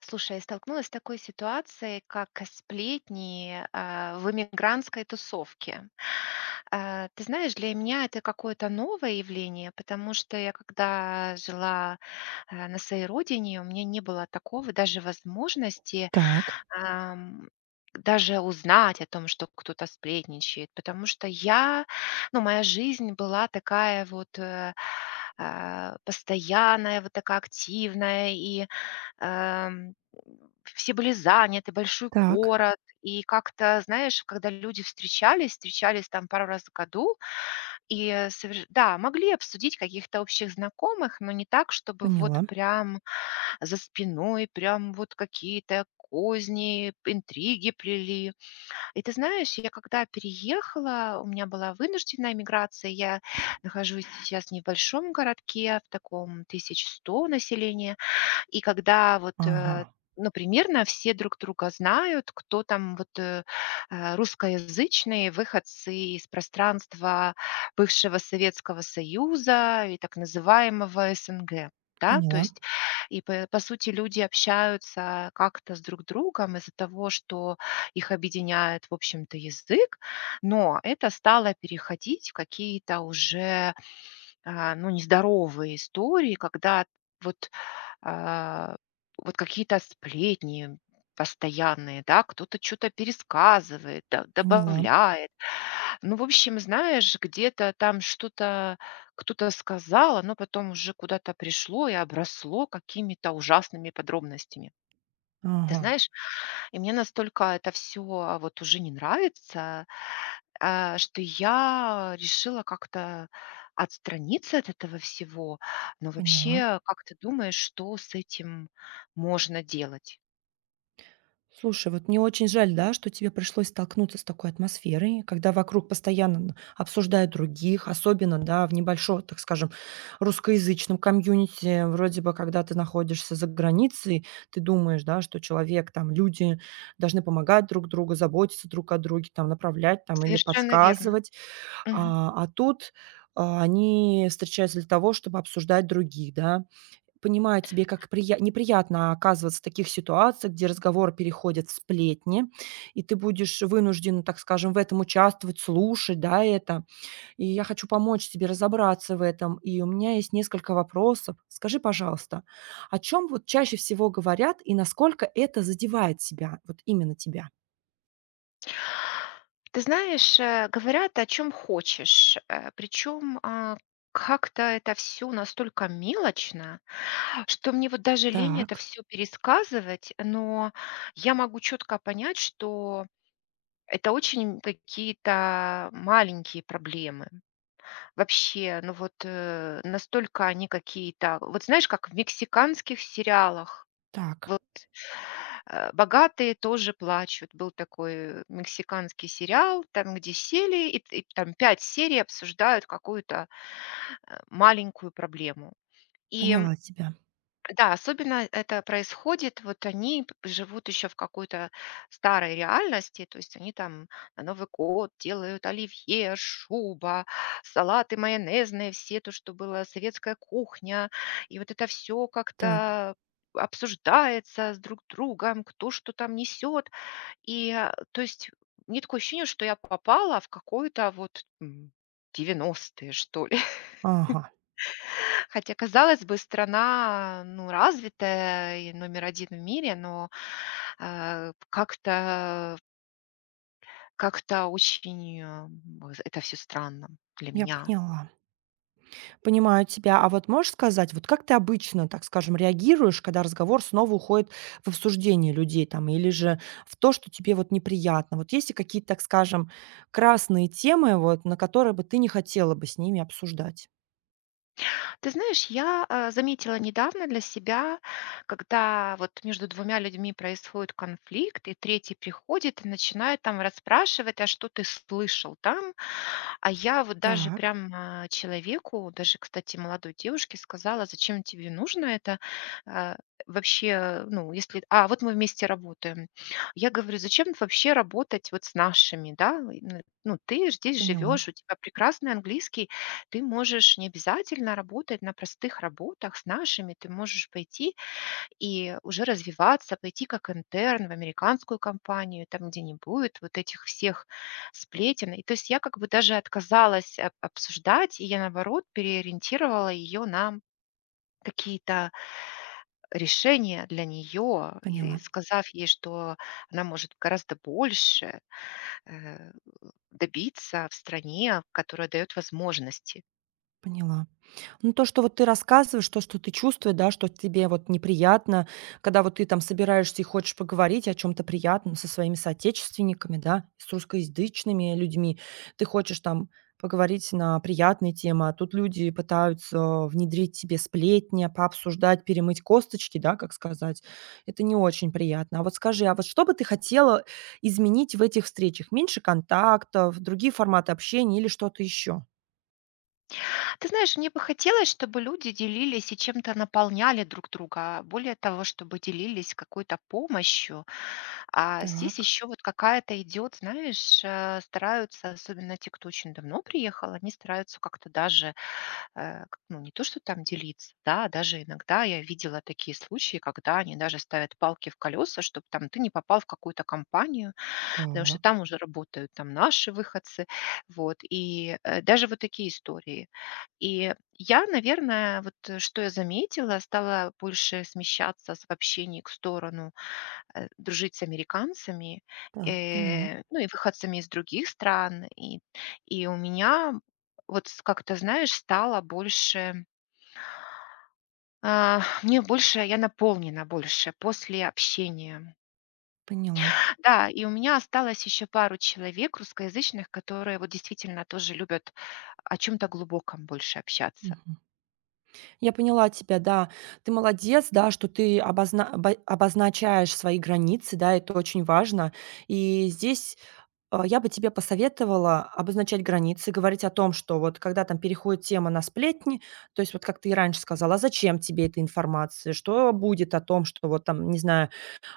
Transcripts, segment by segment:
Слушай, я столкнулась с такой ситуацией, как сплетни в эмигрантской тусовке. Ты знаешь, для меня это какое-то новое явление, потому что я, когда жила на своей родине, у меня не было такого, даже возможности Так, ам, даже узнать о том, что кто-то сплетничает, потому что я, ну, моя жизнь была такая вот постоянная, вот такая активная, и ам, все были заняты, большой так, город, и как-то, знаешь, когда люди встречались, встречались там пару раз в году, и э, соверш да, могли обсудить каких-то общих знакомых, но не так, чтобы вот поняла. прям за спиной, прям вот какие-то козни, интриги плели. И ты знаешь, я когда переехала, у меня была вынужденная миграция. Я нахожусь сейчас в небольшом городке, в таком 1100 населения. И когда вот, Ага, ну, примерно все друг друга знают, кто там вот русскоязычные выходцы из пространства бывшего Советского Союза и так называемого СНГ. Да, то поняла, есть, и по сути люди общаются как-то с друг другом из-за того, что их объединяет, в общем-то, язык, но это стало переходить в какие-то уже, ну, нездоровые истории, когда вот а, вот какие-то сплетни постоянные, да, кто-то что-то пересказывает, да, поняла. добавляет. Ну, в общем, знаешь, где-то там что-то кто-то сказал, оно потом уже куда-то пришло и обросло какими-то ужасными подробностями. Ты Ага, знаешь, и мне настолько это все вот уже не нравится, что я решила как-то отстраниться от этого всего. Но поняла. вообще, как ты думаешь, что с этим можно делать? Слушай, вот мне очень жаль, да, что тебе пришлось столкнуться с такой атмосферой, когда вокруг постоянно обсуждают других, особенно, да, в небольшом, так скажем, русскоязычном комьюнити. Вроде бы, когда ты находишься за границей, ты думаешь, да, что человек, там, люди должны помогать друг другу, заботиться друг о друге, там, направлять, там, или Совершенно верно. подсказывать. Мгм. А тут, они встречаются для того, чтобы обсуждать других, да. Понимаю, тебе как прия неприятно оказываться в таких ситуациях, где разговор переходит в сплетни, и ты будешь вынужден, так скажем, в этом участвовать, слушать, да, это. И я хочу помочь тебе разобраться в этом, и у меня есть несколько вопросов. Скажи, пожалуйста, о чем вот чаще всего говорят и насколько это задевает тебя, вот именно тебя? Ты знаешь, говорят, о чем хочешь. Причем как-то это все настолько мелочно, что мне вот даже лень это Так, все пересказывать, но я могу четко понять, что это очень какие-то маленькие проблемы. Вообще, ну вот, настолько они какие-то. Вот знаешь, как в мексиканских сериалах, так, вот, богатые тоже плачут. Был такой мексиканский сериал, там, где сели, и там 5 серий обсуждают какую-то маленькую проблему. И поняла тебя. да, особенно это происходит, вот они живут еще в какой-то старой реальности, то есть они там на Новый год делают оливье, шуба, салаты майонезные, все то, что было советская кухня, и вот это все Так, как-то обсуждается с друг другом, кто что там несет, и то есть мне такое ощущение, что я попала в какое-то вот 90-е, что ли. ага. Хотя, казалось бы, страна, ну, развитая и номер один в мире, но как-то как-то очень это все странно для Я меня. поняла. Понимаю тебя. А вот можешь сказать, вот как ты обычно, так скажем, реагируешь, когда разговор снова уходит в обсуждение людей там или же в то, что тебе вот неприятно? Вот есть ли какие-то, так скажем, красные темы, вот, на которые бы ты не хотела бы с ними обсуждать? Ты знаешь, я заметила недавно для себя, когда вот между двумя людьми происходит конфликт, и третий приходит и начинает там расспрашивать, а что ты слышал там? А я вот даже Так, прям человеку, даже, кстати, молодой девушке сказала, зачем тебе нужно это. А, Вообще, ну, если. Вот мы вместе работаем. Я говорю, зачем вообще работать вот с нашими, да? Ну, ты ж здесь поняла, живешь, у тебя прекрасный английский, ты можешь не обязательно работать на простых работах с нашими, ты можешь пойти и уже развиваться, пойти как интерн в американскую компанию, там, где не будет вот этих всех сплетен. И то есть я как бы даже отказалась обсуждать, и я, наоборот, переориентировала ее на какие-то решения для нее, и поняла, сказав ей, что она может гораздо больше э, добиться в стране, которая дает возможности. поняла. Ну, то, что вот ты рассказываешь, то, что ты чувствуешь, да, что тебе вот неприятно, когда вот ты там собираешься и хочешь поговорить о чем-то приятном со своими соотечественниками, да, с русскоязычными людьми, ты хочешь там поговорить на приятные темы, а тут люди пытаются внедрить тебе сплетни, а пообсуждать, перемыть косточки, да, как сказать. Это не очень приятно. А вот скажи, а вот что бы ты хотела изменить в этих встречах? Меньше контактов, другие форматы общения или что-то еще? Ты знаешь, мне бы хотелось, чтобы люди делились и чем-то наполняли друг друга, а более того, чтобы делились какой-то помощью. А здесь Так. еще вот какая-то идет, знаешь, стараются, особенно те, кто очень давно приехал, они стараются как-то даже ну, не то, что там делиться, да, а даже иногда я видела такие случаи, когда они даже ставят палки в колеса, чтобы там ты не попал в какую-то компанию, потому что Так. там уже работают там наши выходцы, вот, и даже вот такие истории. И я, наверное, вот, что я заметила, стала больше смещаться с в общении к сторону, дружить с американцами, Так, поняла, ну, и выходцами из других стран. И у меня вот с как-то, знаешь, стало больше, мне больше я наполнена больше после общения. поняла. Да, и у меня осталось еще пару человек русскоязычных, которые вот действительно тоже любят о чем-то глубоком больше общаться. Мгм. Я поняла тебя, да. Ты молодец, да, что ты обозначаешь свои границы, да, это очень важно. И здесь, я бы тебе посоветовала обозначать границы, говорить о том, что вот когда там переходит тема на сплетни, то есть вот как ты и раньше сказала: "А зачем тебе эта информация? Что будет о том, что вот там, не знаю,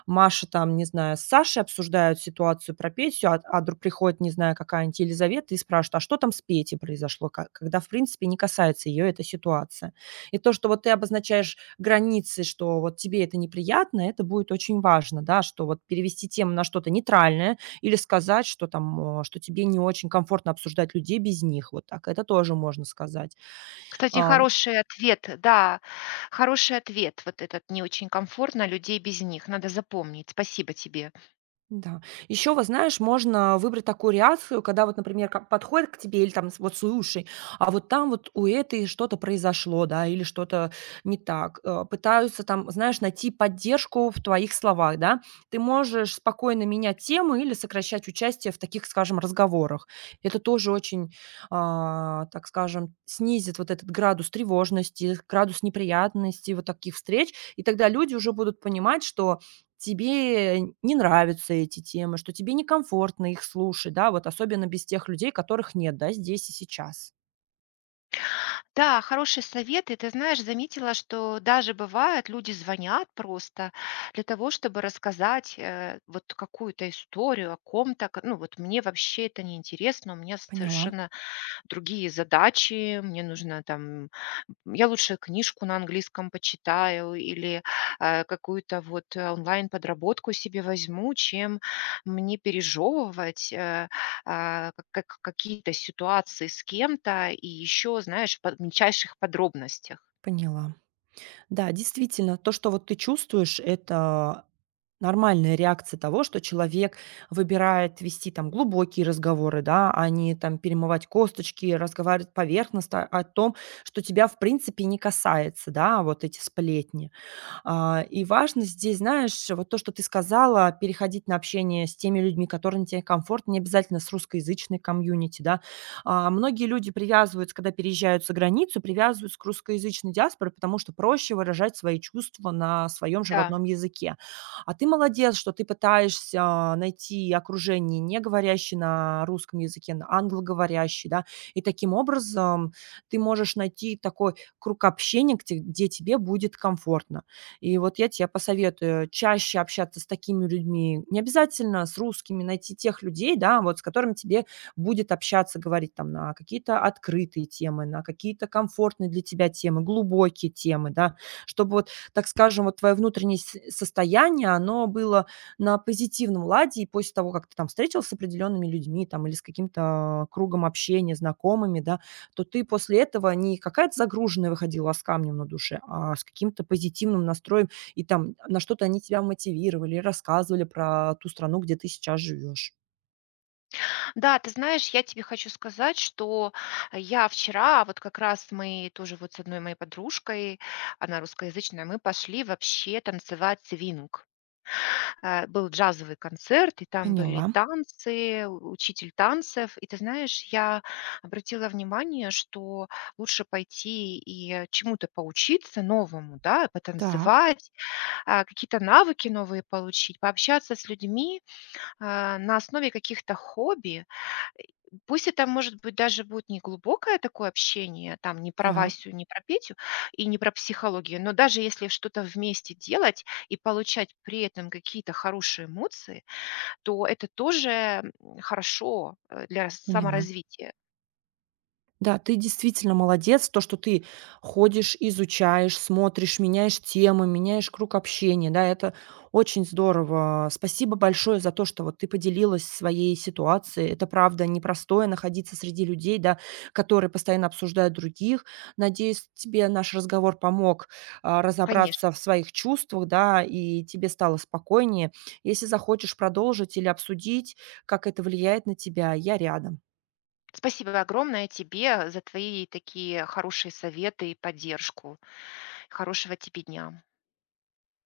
Маша там, не знаю, с Сашей обсуждают ситуацию про Петю, а дру приходит, не знаю, какая-нибудь Елизавета и спрашивает: "А что там с Петей произошло?" Ко Когда, в принципе, не касается ее эта ситуация. И то, что вот ты обозначаешь границы, что вот тебе это неприятно, это будет очень важно, да, что вот перевести тему на что-то нейтральное или сказать, что там, что тебе не очень комфортно обсуждать людей без них. Вот так. Это тоже можно сказать. Кстати, А хороший ответ, да, хороший ответ. Вот этот не очень комфортно, людей без них. Надо запомнить. Спасибо тебе. да. Еще, вот знаешь, можно выбрать такую реакцию, когда вот, например, ка подходит к тебе или там с вот слушай, а вот там вот у этой что-то произошло, да, или что-то не так. Пытаются там, знаешь, найти поддержку в твоих словах, да. Ты можешь спокойно менять тему или сокращать участие в таких, скажем, разговорах. Это тоже очень, так скажем, снизит вот этот градус тревожности, градус неприятности вот таких встреч. И тогда люди уже будут понимать, что тебе не нравятся эти темы, что тебе некомфортно их слушать, да, вот особенно без тех людей, которых нет, да, здесь и сейчас. Да, хороший совет. И ты знаешь, заметила, что даже бывает, люди звонят просто для того, чтобы рассказать вот какую-то историю о ком-то. Ну вот мне вообще это не интересно, у меня Поняла, совершенно другие задачи, мне нужно там, я лучше книжку на английском почитаю или какую-то вот онлайн-подработку себе возьму, чем мне пережевывать какие-то ситуации с кем-то и еще, знаешь, в мельчайших подробностях. поняла. Да, действительно, то, что вот ты чувствуешь, это нормальная реакция того, что человек выбирает вести там глубокие разговоры, да, а не там перемывать косточки, разговаривать поверхностно о том, что тебя в принципе не касается, да, вот эти сплетни. И важно здесь, знаешь, вот то, что ты сказала, переходить на общение с теми людьми, которым тебе комфортно, не обязательно с русскоязычной комьюнити, да. Многие люди привязываются, когда переезжают за границу, привязываются к русскоязычной диаспоре, потому что проще выражать свои чувства на своем же Да. родном языке. А ты молодец, что ты пытаешься найти окружение, не говорящее на русском языке, на англоговорящее, да, и таким образом ты можешь найти такой круг общения, где, где тебе будет комфортно. И вот я тебе посоветую чаще общаться с такими людьми. Не обязательно с русскими найти тех людей, да, вот с которыми тебе будет общаться, говорить там на какие-то открытые темы, на какие-то комфортные для тебя темы, глубокие темы, да, чтобы вот, так скажем, вот твое внутреннее состояние, оно было на позитивном ладе, и после того, как ты там встретился с определенными людьми там или с каким-то кругом общения, знакомыми, да, то ты после этого не какая-то загруженная выходила, а с камнем на душе, а с каким-то позитивным настроем. И там на что-то они тебя мотивировали, рассказывали про ту страну, где ты сейчас живешь. Да, ты знаешь, я тебе хочу сказать, что я вчера, вот как раз мы тоже вот с одной моей подружкой, она русскоязычная, мы пошли вообще танцевать свинг. Был джазовый концерт, и там были Поняла. танцы, у учитель танцев. И ты знаешь, я обратила внимание, что лучше пойти и чему-то поучиться новому, да, Так, потанцевать, какие-то навыки новые получить, пообщаться с людьми на основе каких-то хобби. Пусть это, может быть, даже будет не глубокое такое общение, там не про так, Васю, не про Петю и не про психологию, но даже если что-то вместе делать и получать при этом какие-то хорошие эмоции, то это тоже хорошо для поняла. саморазвития. Да, ты действительно молодец. То, что ты ходишь, изучаешь, смотришь, меняешь темы, меняешь круг общения. Да, это очень здорово. Спасибо большое за то, что вот ты поделилась своей ситуацией. Это правда непростое находиться среди людей, да, которые постоянно обсуждают других. Надеюсь, тебе наш разговор помог разобраться в Конечно. своих чувствах, да, и тебе стало спокойнее. Если захочешь продолжить или обсудить, как это влияет на тебя, я рядом. Спасибо огромное тебе за твои такие хорошие советы и поддержку. Хорошего тебе дня.